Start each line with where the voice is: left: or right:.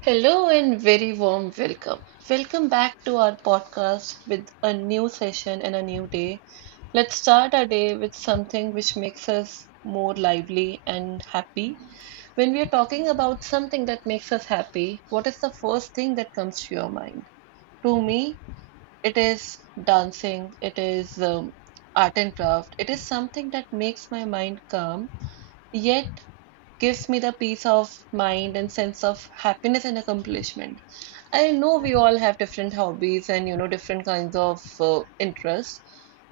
right: Hello and very warm welcome. Welcome back to our podcast with a new session and a new day. Let's start our day with something which makes us more lively and happy. When we are talking about something that makes us happy, what is the first thing that comes to your mind? To me, it is dancing, it is art and craft, it is something that makes my mind calm, yet gives me the peace of mind and sense of happiness and accomplishment. I know
left: Yeah,
right: we all have different hobbies and different kinds of interests,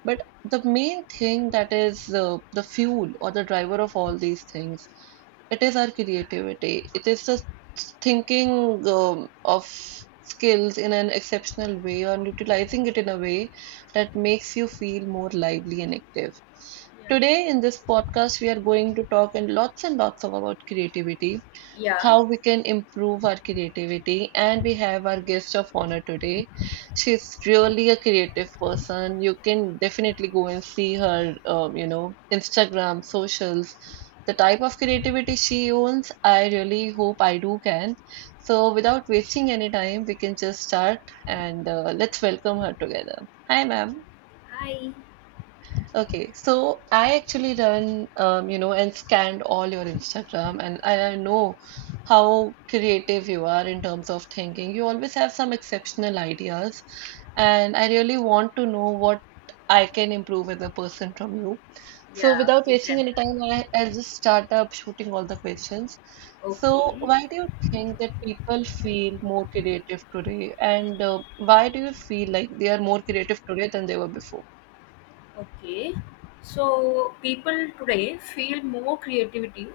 right: but the main thing that is the fuel or the driver of all these things, it is our creativity. It is the thinking of skills in an exceptional way and utilizing it in a way that makes you feel more lively and active.
left: yeah, yeah.
right: Today in this podcast, we are going to talk and lots of about creativity,
left: Yeah.
right: how we can improve our creativity. And we have our guest of honor today. She's really a creative person. You can definitely go and see her, Instagram, socials, the type of creativity she owns. I really hope I do can. So, without wasting any time, we can just start and let's welcome her together. Hi, ma'am.
left: Hi.
right: Okay, so I actually run, and scanned all your Instagram, and I know how creative you are in terms of thinking. You always have some exceptional ideas, and I really want to know what I can improve as a person from you. So,
left: Yeah,
right: without
left: you
right: wasting
left: can.
right: any time, I'll just start up shooting all the questions. So,
left: Okay.
right: why do you think that people feel more creative today, and why do you feel like they are more creative today than they were before?
left: Okay, so people today feel more creativity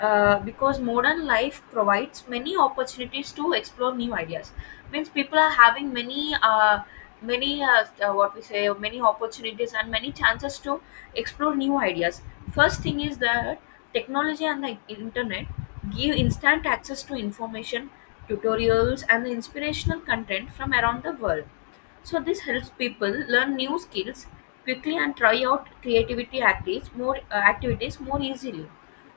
left: because modern life provides many opportunities to explore new ideas. Means people are having many, many opportunities and many chances to explore new ideas. First thing is that technology and the internet give instant access to information, tutorials, and the inspirational content from around the world, so this helps people learn new skills quickly and try out creativity activities more easily.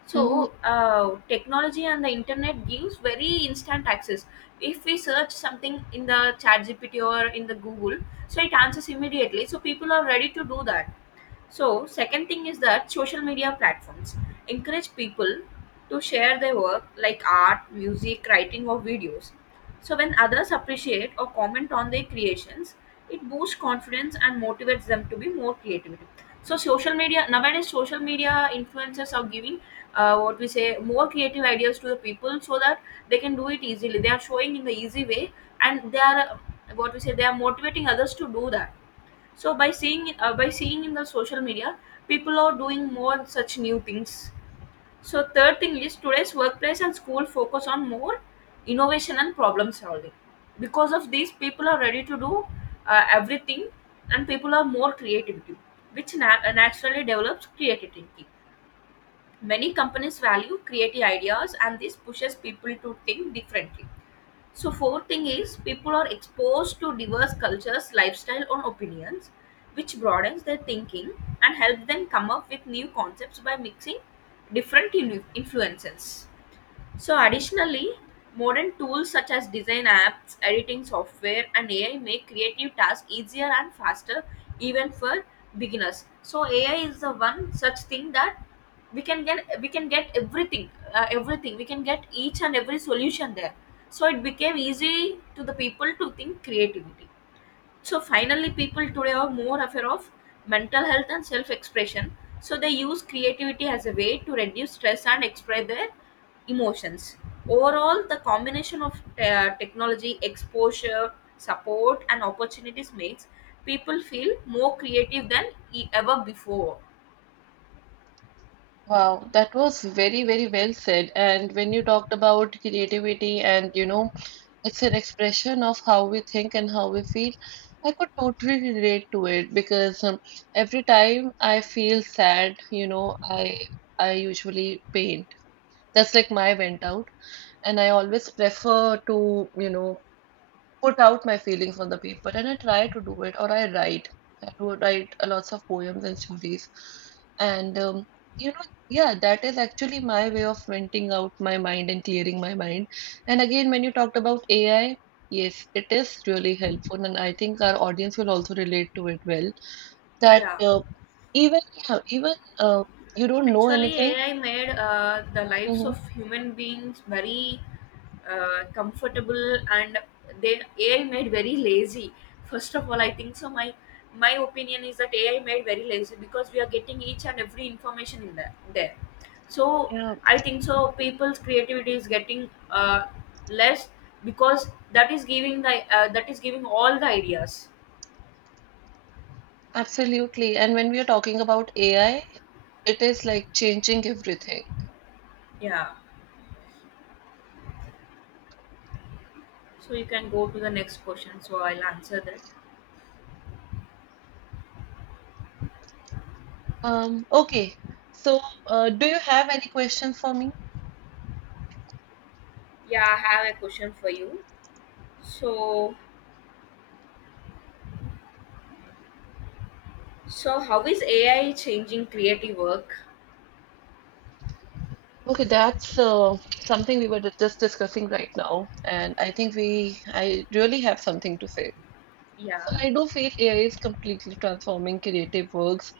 left: So technology and the internet gives very instant access. If we search something in the ChatGPT or in the Google, so it answers immediately. So people are ready to do that. So second thing is that social media platforms encourage people to share their work like art, music, writing, or videos. So when others appreciate or comment on their creations, it boosts confidence and motivates them to be more creative. So social media nowadays, social media influencers are giving what we say more creative ideas to the people so that they can do it easily. They are showing in the easy way, and they are what we say they are motivating others to do that. So by seeing in the social media, people are doing more such new things. So third thing is today's workplace and school focus on more innovation and problem solving. Because of these, people are ready to do everything, and people are more creativity, which naturally develops creative thinking. Many companies value creative ideas, and this pushes people to think differently. So fourth thing is people are exposed to diverse cultures, lifestyle, and opinions, which broadens their thinking and helps them come up with new concepts by mixing different influences. So additionally, modern tools such as design apps, editing software, and AI make creative tasks easier and faster, even for beginners. So AI is the one such thing that we can get everything everything we can get each and every solution there, so it became easy to the people to think creativity. So finally, people today are more aware of mental health and self-expression. So they use creativity as a way to reduce stress and express their emotions. Overall, the combination of technology, exposure, support, and opportunities makes people feel more creative than ever before.
right: Wow, that was very, very well said. And when you talked about creativity and, it's an expression of how we think and how we feel, I could totally relate to it because every time I feel sad, I usually paint. That's like my vent out. And I always prefer to, put out my feelings on the paper and I try to do it or I write. I do write a lots of poems and stories. And yeah, that is actually my way of venting out my mind and clearing my mind. And again, when you talked about AI, yes, it is really helpful, and I think our audience will also relate to it well. That
left: Yeah.
right: even yeah, even uh, you don't know
left: Actually,
right: anything.
left: AI made the lives
right: Mhm.
left: of human beings very comfortable, and they AI made very lazy. First of all, I think so. My opinion is that AI made very lazy because we are getting each and every information in there. There, so
right: Yeah,
left: I think so. People's creativity is getting less because that is giving the that is giving all the ideas.
right: absolutely. And when we are talking about AI, it is like changing everything.
left: Yeah. So you can go to the next question. So I'll answer that.
right: Okay. So, do you have any questions for me?
left: Yeah, I have a question for you. So, so how is AI changing creative work?
right: Okay, that's something we were just discussing right now, and I think we I really have something to say.
left: Yeah,
right: So I do feel AI is completely transforming creative works.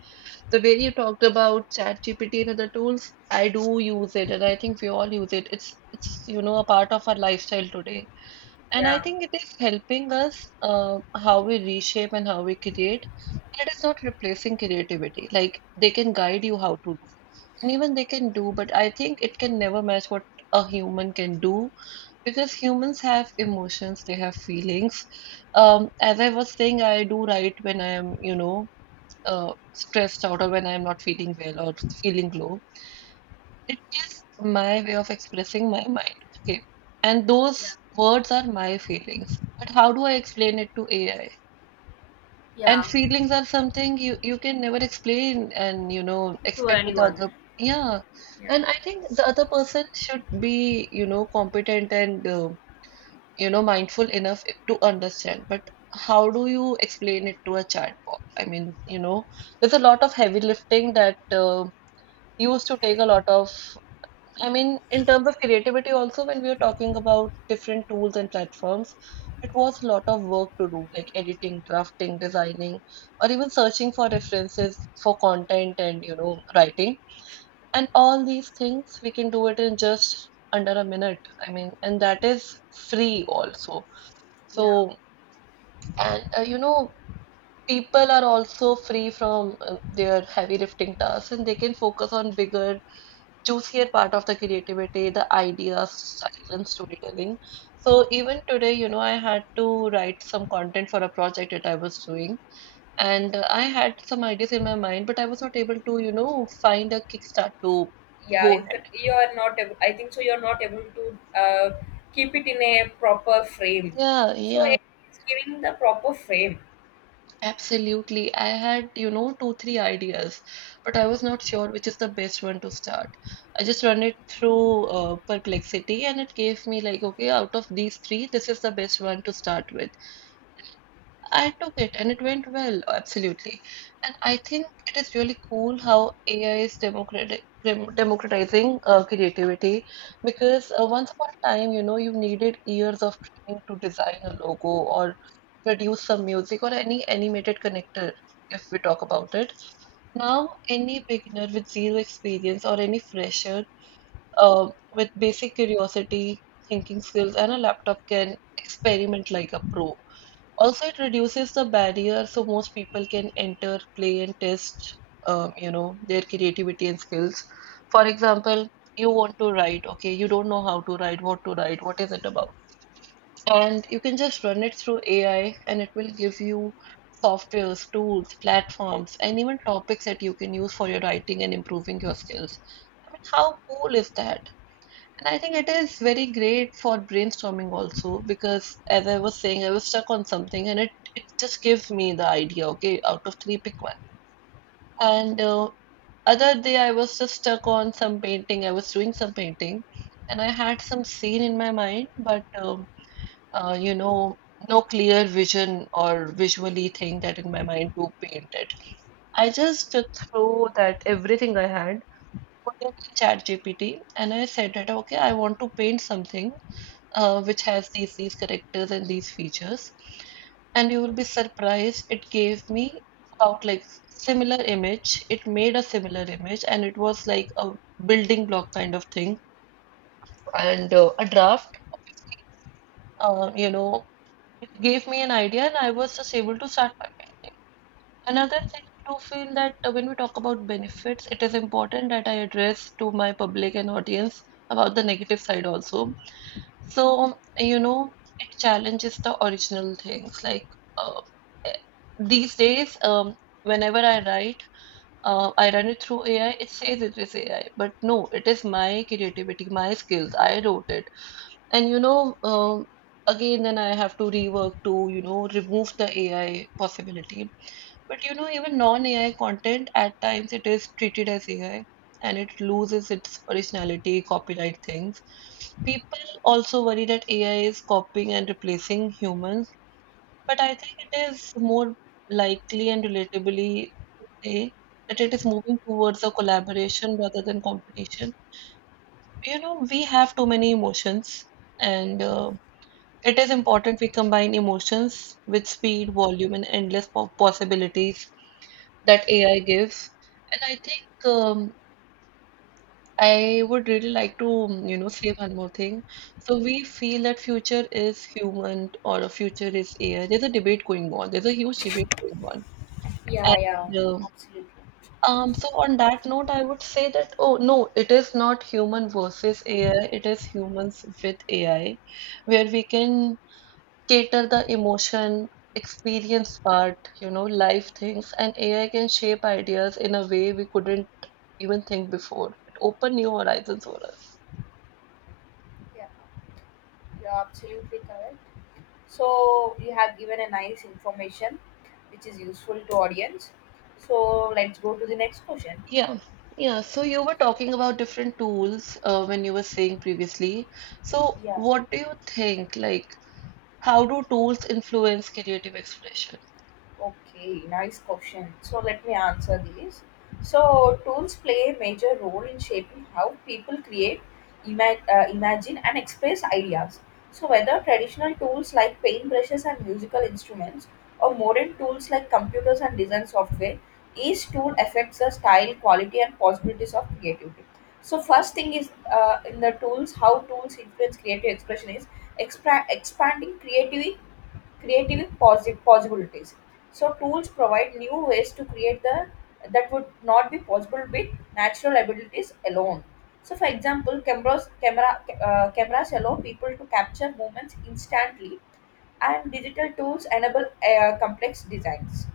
right: The way you talked about ChatGPT and other tools, I do use it, and I think we all use it. It's a part of our lifestyle today, and I
left: Yeah,
right: think it is helping us, how we reshape and how we create. It is not replacing creativity. Like they can guide you how to do. And even they can do, but I think it can never match what a human can do because humans have emotions, they have feelings. As I was saying, I do write when I am, stressed out or when I am not feeling well or feeling low. It is my way of expressing my mind. Okay. And
left: yeah,
right: those words are my feelings. But how do I explain it to AI? And
left: yeah.
right: feelings are something you can never explain and
left: To
right: expect with the
left: anyone.
right: other. Yeah,
left: Yeah,
right: and I think the other person should be, competent and mindful enough to understand, but how do you explain it to a chatbot? I mean, there's a lot of heavy lifting that used to take a lot of, I mean, in terms of creativity, also, when we are talking about different tools and platforms, it was a lot of work to do, like editing, drafting, designing, or even searching for references for content and, writing. And all these things, we can do it in just under a minute. I mean, and that is free also.
left: yeah,
right: So, and, people are also free from their heavy lifting tasks and they can focus on bigger juicier part of the creativity, the ideas, silent storytelling. So even today, I had to write some content for a project that I was doing, and I had some ideas in my mind, but I was not able to, find a kickstart to
left: yeah.
right: go
left: You can.
right: ahead.
left: You are not able, I think so. You are not able to keep it in a proper frame.
right: Yeah,
left: So AI
right: yeah,
left: is giving the proper frame.
right: absolutely. I had, two, three ideas, but I was not sure which is the best one to start. I just run it through Perplexity, and it gave me like, okay, out of these three, this is the best one to start with. I took it and it went well, absolutely. And I think it is really cool how AI is democratic, democratizing creativity because once upon a time, you needed years of training to design a logo or produce some music or any animated connector, if we talk about it. Now, any beginner with zero experience or any fresher with basic curiosity, thinking skills, and a laptop can experiment like a pro. Also, it reduces the barrier so most people can enter, play, and test their creativity and skills. For example, you want to write, okay, you don't know how to write, what is it about? And you can just run it through AI and it will give you softwares, tools, platforms, and even topics that you can use for your writing and improving your skills. I mean, how cool is that? And I think it is very great for brainstorming also because as I was saying, I was stuck on something and it just gives me the idea, okay, out of three, pick one. And other day I was just stuck on some painting. I was doing some painting and I had some scene in my mind, but uh, you know, no clear vision or visually thing that in my mind to paint it. I just took through that everything I had, put it in ChatGPT, and I said that okay, I want to paint something which has these characters and these features, and you will be surprised it gave me about like similar image. It made a similar image and it was like a building block kind of thing and a draft. uh, you know it gave me an idea and I was just able to start my paint. Another thing I do feel that, when we talk about benefits, it is important that I address to my public and audience about the negative side also. So, it challenges the original things. Like, uh, eh, these days, whenever I write, I run it through AI. It says it is AI, but no, it is my creativity, my skills. I wrote it, and again, then I have to rework to remove the AI possibility. But even non-AI content, at times it is treated as AI and it loses its originality, copyright things. People also worry that AI is copying and replacing humans, but I think it is more likely and relatively to say that it is moving towards a collaboration rather than competition. You know, we have too many emotions, and it is important we combine emotions with speed, volume, and endless possibilities that AI gives. And I think I would really like to, say one more thing. So we feel that future is human or a future is AI. There's a debate going on. There's a huge debate going on.
left: Yeah, yeah.
right: And
left: Absolutely.
right: so on that note, I would say that oh no, it is not human versus AI. It is humans with AI, where we can cater the emotion, experience part, life things, and AI can shape ideas in a way we couldn't even think before. It opened new horizons for us.
left: Yeah, you're absolutely correct. So you have given a nice information, which is useful to audience. So let's go to the next question.
right: Yeah. Yeah, so you were talking about different tools when you were saying previously. So,
left: Yeah.
right: what do you think? Like, how do tools influence creative expression?
left: Okay, nice question. So let me answer these. So tools play a major role in shaping how people create, imagine, and express ideas. So whether traditional tools like paintbrushes and musical instruments, or modern tools like computers and design software, each tool affects the style, quality, and possibilities of creativity. So first thing is in the tools, how tools influence creative expression is expanding creativity creative possibilities. So tools provide new ways to create the that would not be possible with natural abilities alone. So for example, cameras allow people to capture moments instantly, and digital tools enable complex designs.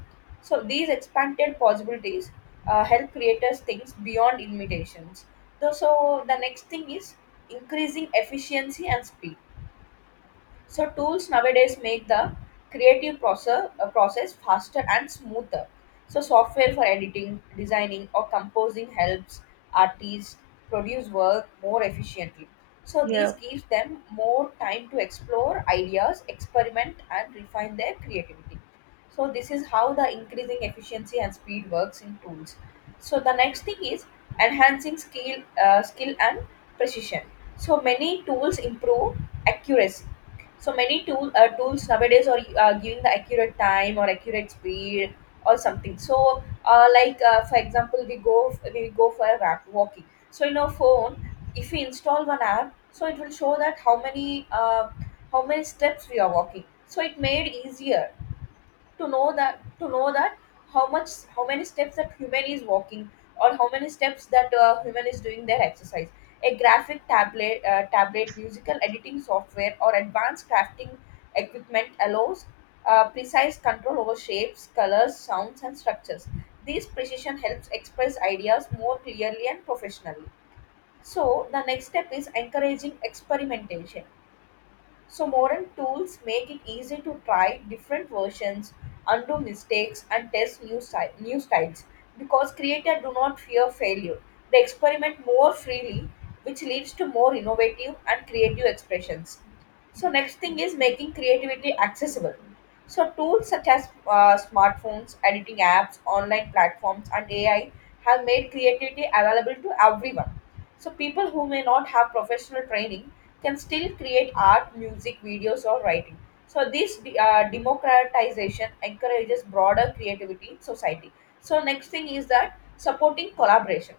left: So these expanded possibilities help creators think beyond limitations. So the next thing is increasing efficiency and speed. So tools nowadays make the creative process faster and smoother. So software for editing, designing or composing helps artists produce work more efficiently. So this
right: Yeah,
left: gives them more time to explore ideas, experiment and refine their creativity. So this is how the increasing efficiency and speed works in tools. So the next thing is enhancing skill and precision. So many tools improve accuracy. So many tools nowadays are giving the accurate time or accurate speed or something. So like for example, we go for a walking. So in our phone, if we install one app, so it will show that how many steps we are walking. So it made easier to know that how much how many steps that human is walking or how many steps that human is doing their exercise. A graphic tablet, musical editing software, or advanced crafting equipment allows precise control over shapes, colors, sounds, and structures. This precision helps express ideas more clearly and professionally. So the next step is encouraging experimentation. So modern tools make it easy to try different versions, undo mistakes, and test new styles, because creators do not fear failure. They experiment more freely, which leads to more innovative and creative expressions. So next thing is making creativity accessible. So tools such as smartphones, editing apps, online platforms, and AI have made creativity available to everyone, so people who may not have professional training can still create art, music, videos, or writing. So this democratization encourages broader creativity in society. So next thing is that supporting collaboration.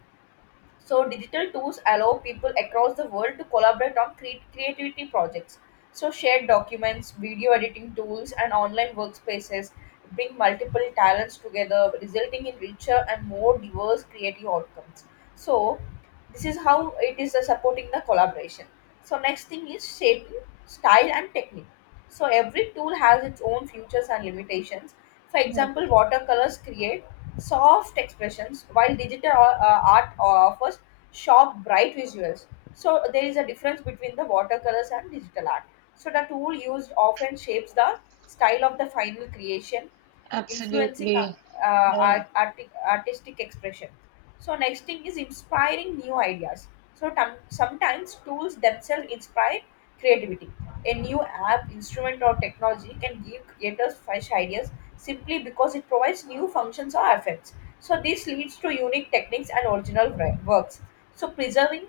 left: So digital tools allow people across the world to collaborate on creativity projects. So shared documents, video editing tools, and online workspaces bring multiple talents together, resulting in richer and more diverse creative outcomes. So this is how it is supporting the collaboration. So next thing is shaping style and technique. So every tool has its own features and limitations. For
right: yeah,
left: example, watercolors create soft expressions while digital art offers sharp, bright visuals. So there is a difference between the watercolors and digital art. So the tool used often shapes the style of the final creation, influencing
right: absolutely. Yeah.
left: artistic expression. So next thing is inspiring new ideas. So sometimes tools themselves inspire creativity. A new app, instrument, or technology can give creators fresh ideas simply because it provides new functions or effects. So this leads to unique techniques and original works. So preserving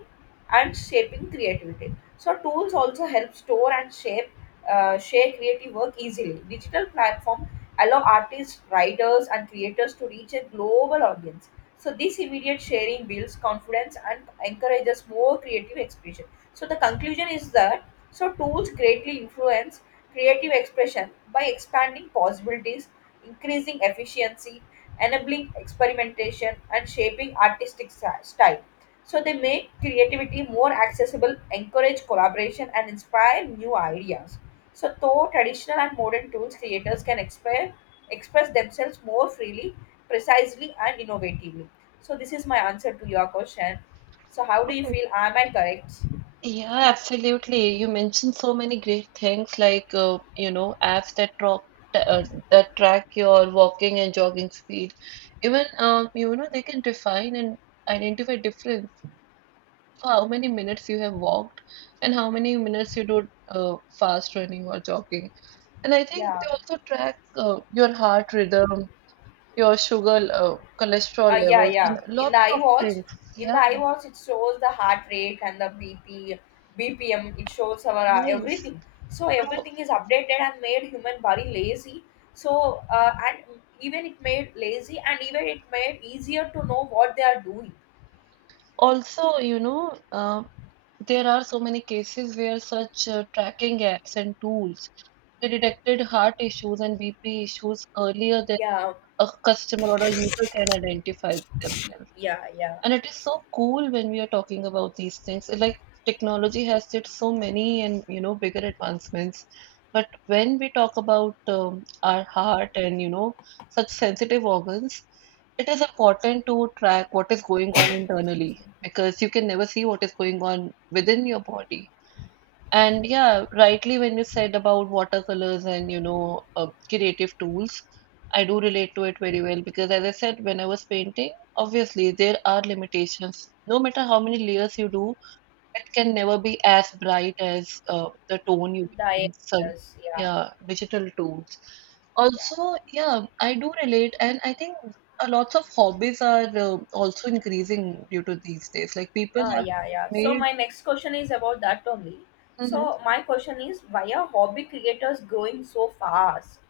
left: and shaping creativity. So tools also help store and shape share creative work easily. Digital platforms allow artists, writers, and creators to reach a global audience. So this immediate sharing builds confidence and encourages more creative expression. So the conclusion is that so tools greatly influence creative expression by expanding possibilities, increasing efficiency, enabling experimentation, and shaping artistic style. So they make creativity more accessible, encourage collaboration, and inspire new ideas. So though traditional and modern tools, creators can express themselves more freely, precisely, and innovatively. So this is my answer to your question. So how do you feel? Am I correct?
right: Yeah, absolutely. You mentioned so many great things like apps uh, that track your walking and jogging speed. Even you know they can define and identify difference for how many minutes you have walked and how many minutes you do fast running or jogging. And I think
left: Yeah.
right: they also track your heart rhythm, your sugar, cholesterol
left: Yeah,
right: levels, and
left: yeah. In the
right: lots of
left: iWatch,
right: things.
left: in the
right: Yeah,
left: iWatch, it shows the heart rate and the BPM BPM. It shows our
right: yes.
left: everything. So
right: So,
left: everything is updated and made human body lazy. So and even it made lazy and even it made easier to know what they are doing.
right: Also, there are so many cases where such tracking apps and tools they detected heart issues and BP issues earlier than
left: Yeah,
right: a customer or a user can identify themselves.
left: yeah, yeah.
right: And it is so cool when we are talking about these things. It, like technology has did so many and you know bigger advancements, but when we talk about our heart and you know such sensitive organs, it is important to track what is going on
left: Excuse
right: internally
left: me.
right: because you can never see what is going on within your body. And yeah, rightly when you said about watercolors and you know creative tools, I do relate to it very well because as I said, when I was painting, obviously there are limitations. No matter how many layers you do, it can never be as bright as the tone you get
left: The
right: in some
left: yes, yeah,
right: yeah digital tools.
left: yeah,
right: Also, yeah, I do relate, and I think a lots of hobbies are also increasing due to these days. Like people
left: yeah.
right: have
left: Yeah, yeah. So
right: made.
left: my next question is about that only.
right: Mhm.
left: So my question is, why are hobby creators growing so fast?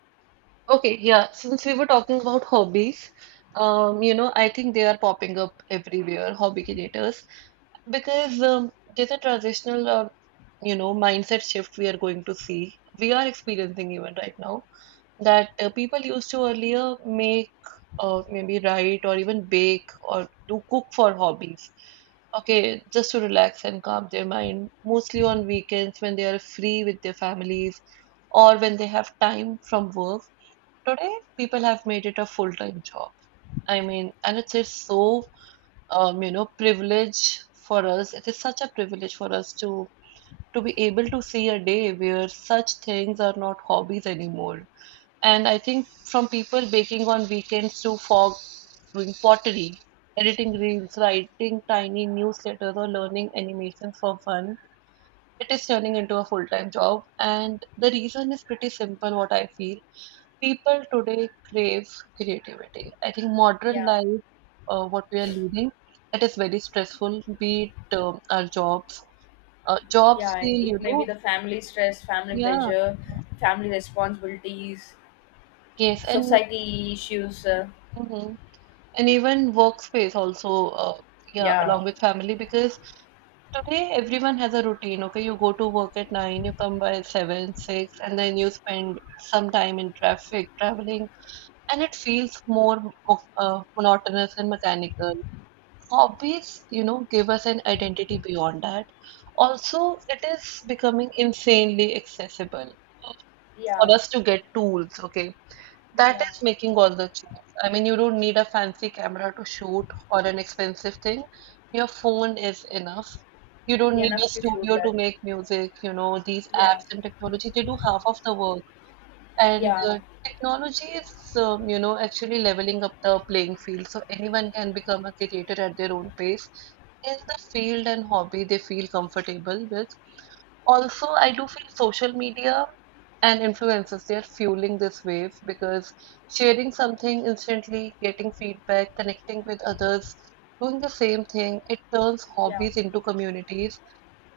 right: Okay, yeah, since we were talking about hobbies, you know, I think they are popping up everywhere, hobby creators, because there's a transitional, you know, mindset shift we are going to see. We are experiencing even right now that people used to earlier make or maybe write or even bake or do cook for hobbies. Okay, just to relax and calm their mind, mostly on weekends when they are free with their families or when they have time from work. Today, people have made it a full-time job. I mean, and it's so you know, privilege for us. It is such a privilege for us to be able to see a day where such things are not hobbies anymore. And I think from people baking on weekends to fog doing pottery, editing reels, writing tiny newsletters, or learning animation for fun. It is turning into a full time job, and the reason is pretty simple what I feel people today crave creativity. I think modern
left: Yeah.
right: life, what we are leading, it is very stressful. Be it our jobs, jobs
left: Yeah,
right: feel
left: it
right: you
left: may be
right: know,
left: the family stress, family
right: yeah,
left: pressure, family responsibilities,
right: yes, and
left: society issues.
right: mhm. And even workspace also, yeah,
left: Yeah,
right: along with family because today everyone has a routine. Okay, you go to work at nine, you come by seven, six, and then you spend some time in traffic, traveling, and it feels more monotonous and mechanical. Hobbies, you know, give us an identity beyond that. Also, it is becoming insanely accessible uh,
left: yeah,
right: for us to get tools, okay? That
left: yeah,
right: is making all the change. I mean, you don't need a fancy camera to shoot or an expensive thing. Your phone is enough. You don't need a
left: enough to show
right: studio
left: that.
right: to make music, you know, these
left: Yeah,
right: apps and technology, they do half of the work. And
left: yeah,
right: technology is, you know, actually leveling up the playing field so anyone can become a creator at their own pace in the field and hobby they feel comfortable with. Also, I do feel social media and influencers, they're fueling this wave because sharing something instantly, getting feedback, connecting with others, doing the same thing, it turns
left: yeah,
right: hobbies into communities.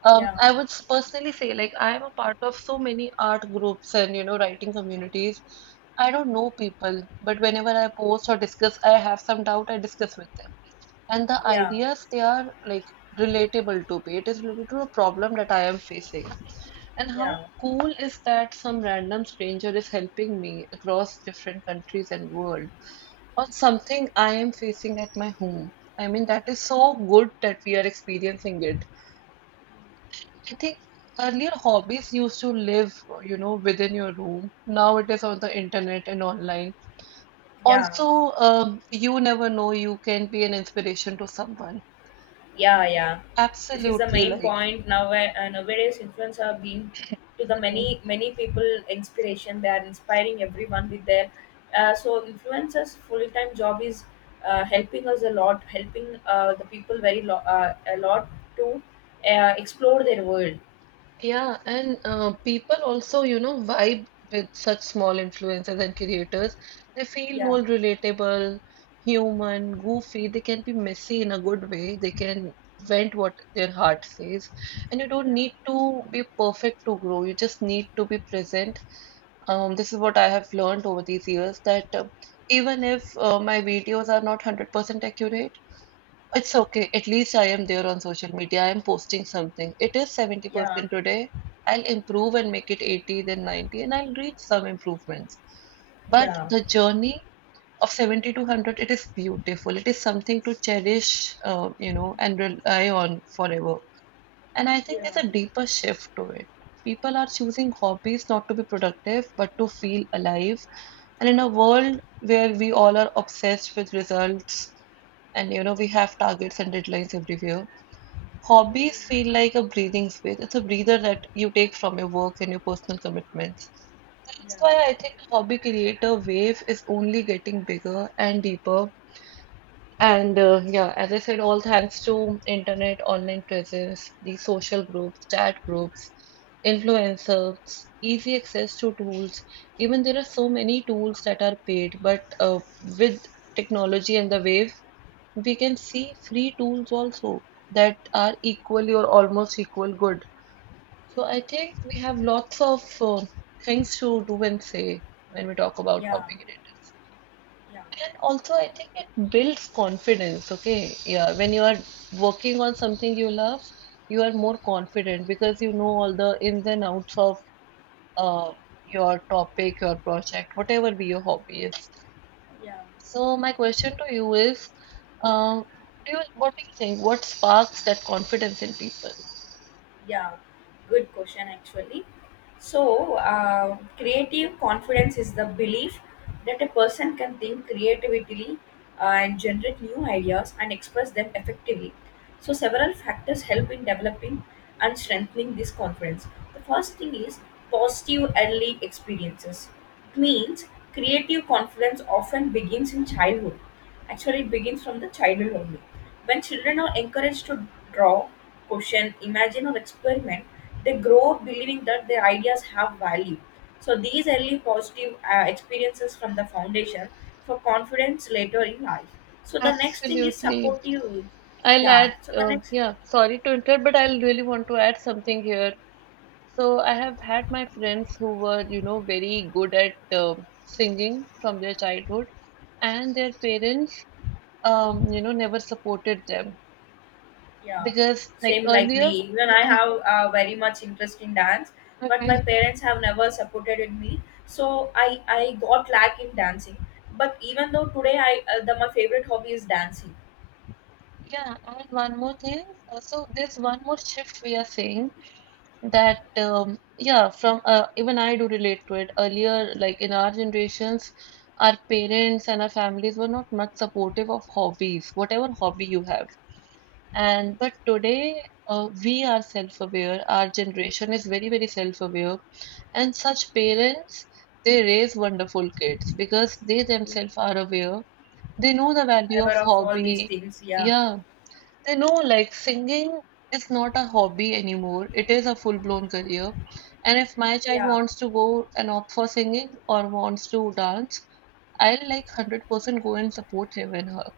left: yeah,
right: I would personally say, like, I am a part of so many art groups and, you know, writing communities. I don't know people, but whenever I post or discuss, I have some doubt, I discuss with them. And the
left: yeah,
right: ideas, they are like relatable to me. It is related to a problem that I am facing. And how
left: yeah,
right: cool is that some random stranger is helping me across different countries and world on something I am facing at my home. I mean, that is so good that we are experiencing it. I think earlier hobbies used to live, you know, within your room. Now it is on the internet and online.
left: yeah,
right: Also, you never know, you can be an inspiration to someone.
left: yeah, yeah. This is the
right: Absolutely,
left: main
right: like,
left: point. Now nowadays influencers are being to the many many people inspiration, they are inspiring everyone with their so influencers full-time job is helping us a lot, helping the people very a lot to explore their world.
right: yeah, and people also, you know, vibe with such small influencers and creators. They feel
left: Yeah,
right: more relatable, human, goofy. They can be messy in a good way. They can vent what their heart says. And you don't
left: yeah,
right: need to be perfect to grow. You just need to be present. This is what I have learned over these years that even if my videos are not 100% accurate, it's okay. At least I am there on social media. I am posting something. It is
left: yeah,
right: 70% today. I'll improve and make it 80, then 90, and I'll reach some improvements. But
left: yeah,
right: the journey of 70 to 100, it is beautiful. It is something to cherish, you know, and rely on forever. And I think
left: yeah.
right: there's a deeper shift to it. People are choosing hobbies not to be productive, but to feel alive. And in a world where we all are obsessed with results, and you know we have targets and deadlines everywhere, hobbies
left: Mm.
right: feel like a breathing space. It's a breather that you take from your work and your personal commitments.
left: Yeah,
right: That's why I think the hobby creator wave is only getting bigger and deeper. And yeah, as I said, all thanks to internet, online presence, the social groups, chat groups, influencers, easy access to tools. Even there are so many tools that are paid, but with technology and the wave, we can see free tools also that are equally or almost equal good. So I think we have lots of things to do and say when we talk about
left: yeah,
right: hobby creators.
left: yeah,
right: And also, I think it builds confidence. Okay, yeah, when you are working on something you love, you are more confident because you know all the ins and outs of uh, your topic, your project, whatever be your hobby is.
left: yeah.
right: So my question to you is, uh, what do you think? What sparks that confidence in people?
left: Yeah, good question actually. So creative confidence is the belief that a person can think creatively and generate new ideas and express them effectively. So several factors help in developing and strengthening this confidence. The first thing is positive early experiences, means creative confidence often begins in childhood. Actually, it begins from the childhood only. When children are encouraged to draw, question, imagine, or experiment, they grow up believing that their ideas have value. So these early positive experiences from the foundation for confidence later in life. So, the next thing is
right: Absolutely.
left: supportive.
right: I'll
left: Yeah,
right: add,
left: so the next
right: yeah, sorry to interrupt, but I'll really want to add something here. So I have had my friends who were, you know, very good at singing from their childhood, and their parents, you know, never supported them
left: Yeah,
right: because, like
left: same like me.
right: earlier,
left: Even I
right: yeah,
left: have very much interest in dance, but
right: okay,
left: my parents have never supported in me. So I got lack in dancing. But even though today I the my favorite hobby is dancing.
right: yeah, and one more thing. So there's one more shift we are seeing that yeah, from even I do relate to it earlier, like in our generations our parents and our families were not much supportive of hobbies, whatever hobby you have. And but today we are self-aware. Our generation is very very self-aware, and such parents, they raise wonderful kids because they themselves are aware. They know the
left: I
right: value of
left: aware of all these
right: hobby.
left: things. Yeah,
right: Yeah, you know, like singing is not a hobby anymore. It is a full-blown career. And if my child
left: yeah.
right: wants to go and opt for singing or wants to dance, I'll like 100% go and support him and her.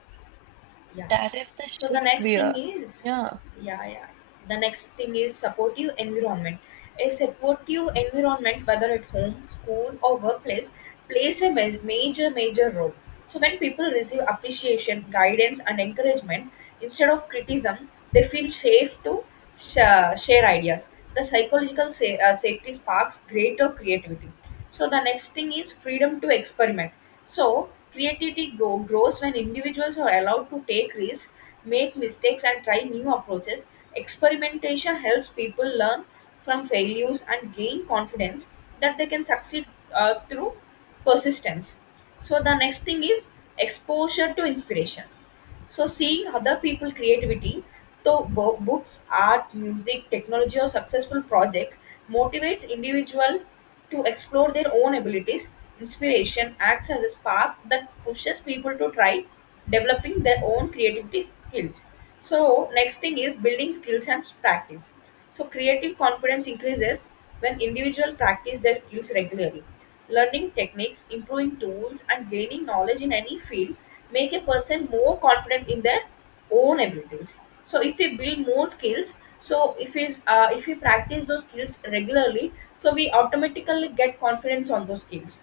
left: yeah
right: That is the
left: so the
right: shift
left: next
right: we
left: thing
right: are.
left: is
right: Yeah.
left: yeah yeah the next thing is supportive environment. A supportive environment, whether at home, school, or workplace, plays a major major role. So when people receive appreciation, guidance, and encouragement instead of criticism, they feel safe to share ideas. The psychological safety sparks greater creativity. So the next thing is freedom to experiment. So, grows when individuals are allowed to take risks, make mistakes, and try new approaches. Experimentation helps people learn from failures and gain confidence that they can succeed through persistence. So, the next thing is exposure to inspiration. So, seeing other people creativity, though books, art, music, technology, or successful projects, motivates individual to explore their own abilities. Inspiration acts as a spark that pushes people to try developing their own creativity skills. So, next thing is building skills and practice. So, creative confidence increases when individuals practice their skills regularly. Learning techniques, improving tools, and gaining knowledge in any field make a person more confident in their own abilities. So if we build more skills, so if we practice those skills regularly, so we automatically get confidence on those skills.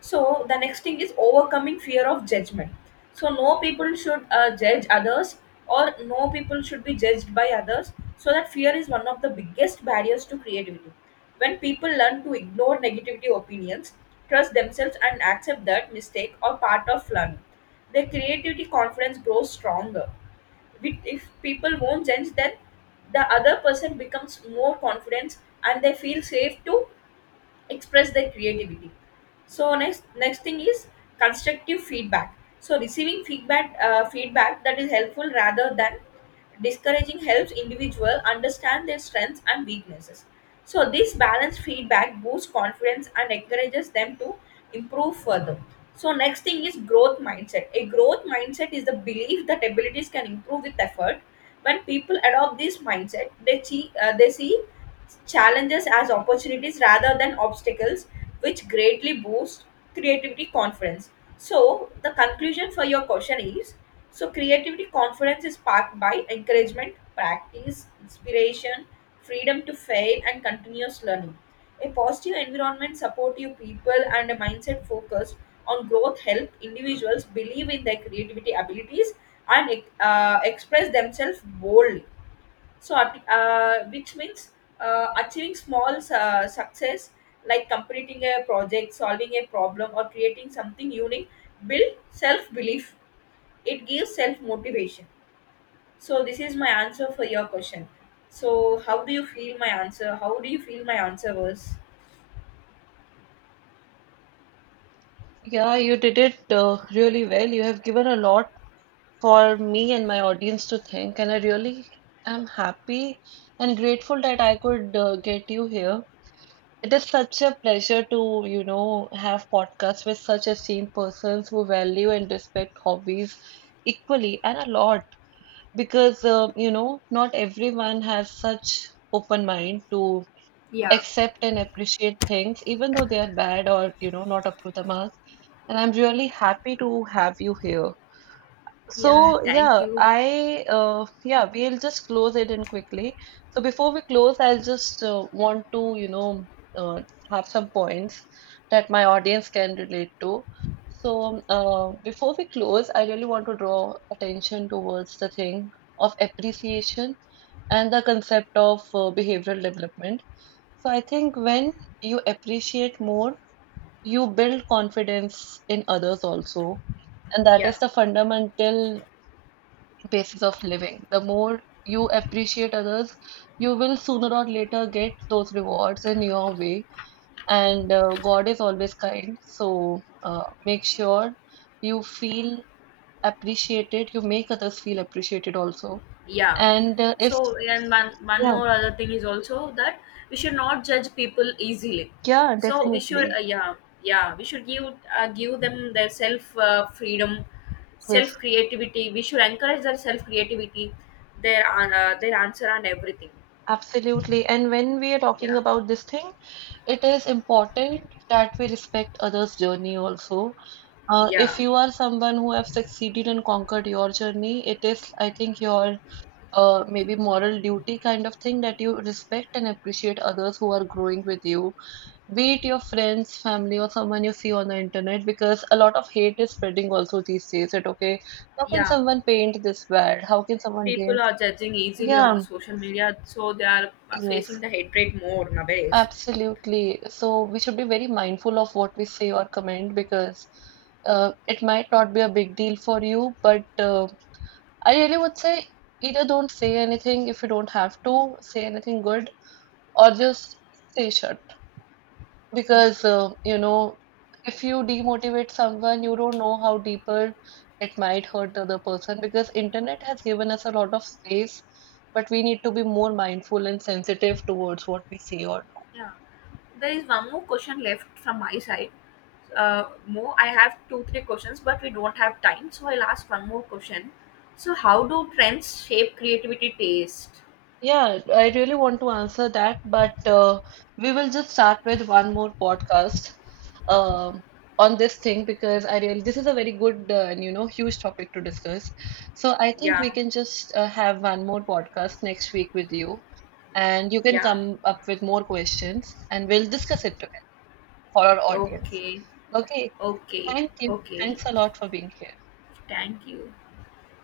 left: So the next thing is overcoming fear of judgment. So no people should judge others, or no people should be judged by others. So that fear is one of the biggest barriers to creativity. When people learn to ignore negativity opinions, trust themselves, and accept that mistake are part of learning, their creativity confidence grows stronger. If people won't judge, then the other person becomes more confident and they feel safe to express their creativity. So next thing is constructive feedback. So receiving feedback that is helpful rather than discouraging helps individual understand their strengths and weaknesses. So this balanced feedback boosts confidence and encourages them to improve further. So next thing is growth mindset. A growth mindset is the belief that abilities can improve with effort. When people adopt this mindset, they see challenges as opportunities rather than obstacles, which greatly boosts creativity confidence. So, the conclusion for your question is, so, creativity confidence is sparked by encouragement, practice, inspiration, freedom to fail, and continuous learning. A positive environment, supportive people, and a mindset focused on growth help individuals believe in their creativity abilities and express themselves boldly. So which means achieving small success, like completing a project, solving a problem, or creating something unique, build self belief. It gives self motivation. So this is my answer for your question. So, how do you feel my answer was?
right: Yeah, you did it really well. You have given a lot for me and my audience to think, and I really am happy and grateful that I could get you here. It is such a pleasure to, you know, have podcasts with such esteemed persons who value and respect hobbies equally and a lot because, you know, not everyone has such open mind to
left: Yeah.
right: accept and appreciate things, even though they are bad or, you know, not up to the mark. And I'm really happy to have you here.
left: Yeah.
right: So
left: Thank
right: yeah,
left: you.
right: I yeah, we'll just close it in quickly. So before we close, I'll just want to, you know, uh, have some points that my audience can relate to. So before we close, I really want to draw attention towards the thing of appreciation and the concept of behavioral development. So I think when you appreciate more, you build confidence in others also. And that
left: Yeah.
right: is the fundamental basis of living. The more you appreciate others, you will sooner or later get those rewards in your way. And God is always kind. So make sure you feel appreciated. You make others feel appreciated also.
left: Yeah.
right: And if,
left: So, and one
right: yeah,
left: more other thing is also that we should not judge people easily.
right: yeah,
left: So we should
right: definitely.
left: yeah we should give, give them their self freedom,
right: Yes,
left: self creativity. We should encourage their self creativity, their their answer and everything.
right: absolutely. And when we are
left: Yeah,
right: talking about this thing, it is important that we respect others' journey also. If
left: yeah,
right: you are someone who have succeeded and conquered your journey, it is, I think, your maybe moral duty kind of thing that you respect and appreciate others who are growing with you, be it your friends, family, or someone you see on the internet, because a lot of hate is spreading also these days. That okay, how can
left: yeah.
right: someone paint this bad? How can someone
left: People
right: dance?
left: are judging easily on the
right: Yeah,
left: social media, so they are
right: yes,
left: facing the hatred more nowadays.
right: absolutely. So we should be very mindful of what we say or comment because it might not be a big deal for you, but I really would say either don't say anything if you don't have to say anything good, or just stay shut.
left: Yeah.
right: Because you know, if you demotivate someone, you don't know how deeper it might hurt the other person. Because internet has given us a lot of space, but we need to be more mindful and sensitive towards what we see or do.
left: Yeah. There is one more question left from my side. More, I have two, three questions, but we don't have time, so I'll ask one more question. So, how do trends shape creativity taste?
right: Yeah, I really want to answer that, but we will just start with one more podcast um, on this thing because I really this is a very good and you know huge topic to discuss. So I think
left: Yeah,
right: we can just have one more podcast next week with you, and you can
left: yeah.
right: come up with more questions, and we'll discuss it together for our audience.
left: Okay,
right: Okay,
left: okay,
right: thank you.
left: okay.
right: Thanks a lot for being here.
left: Thank you.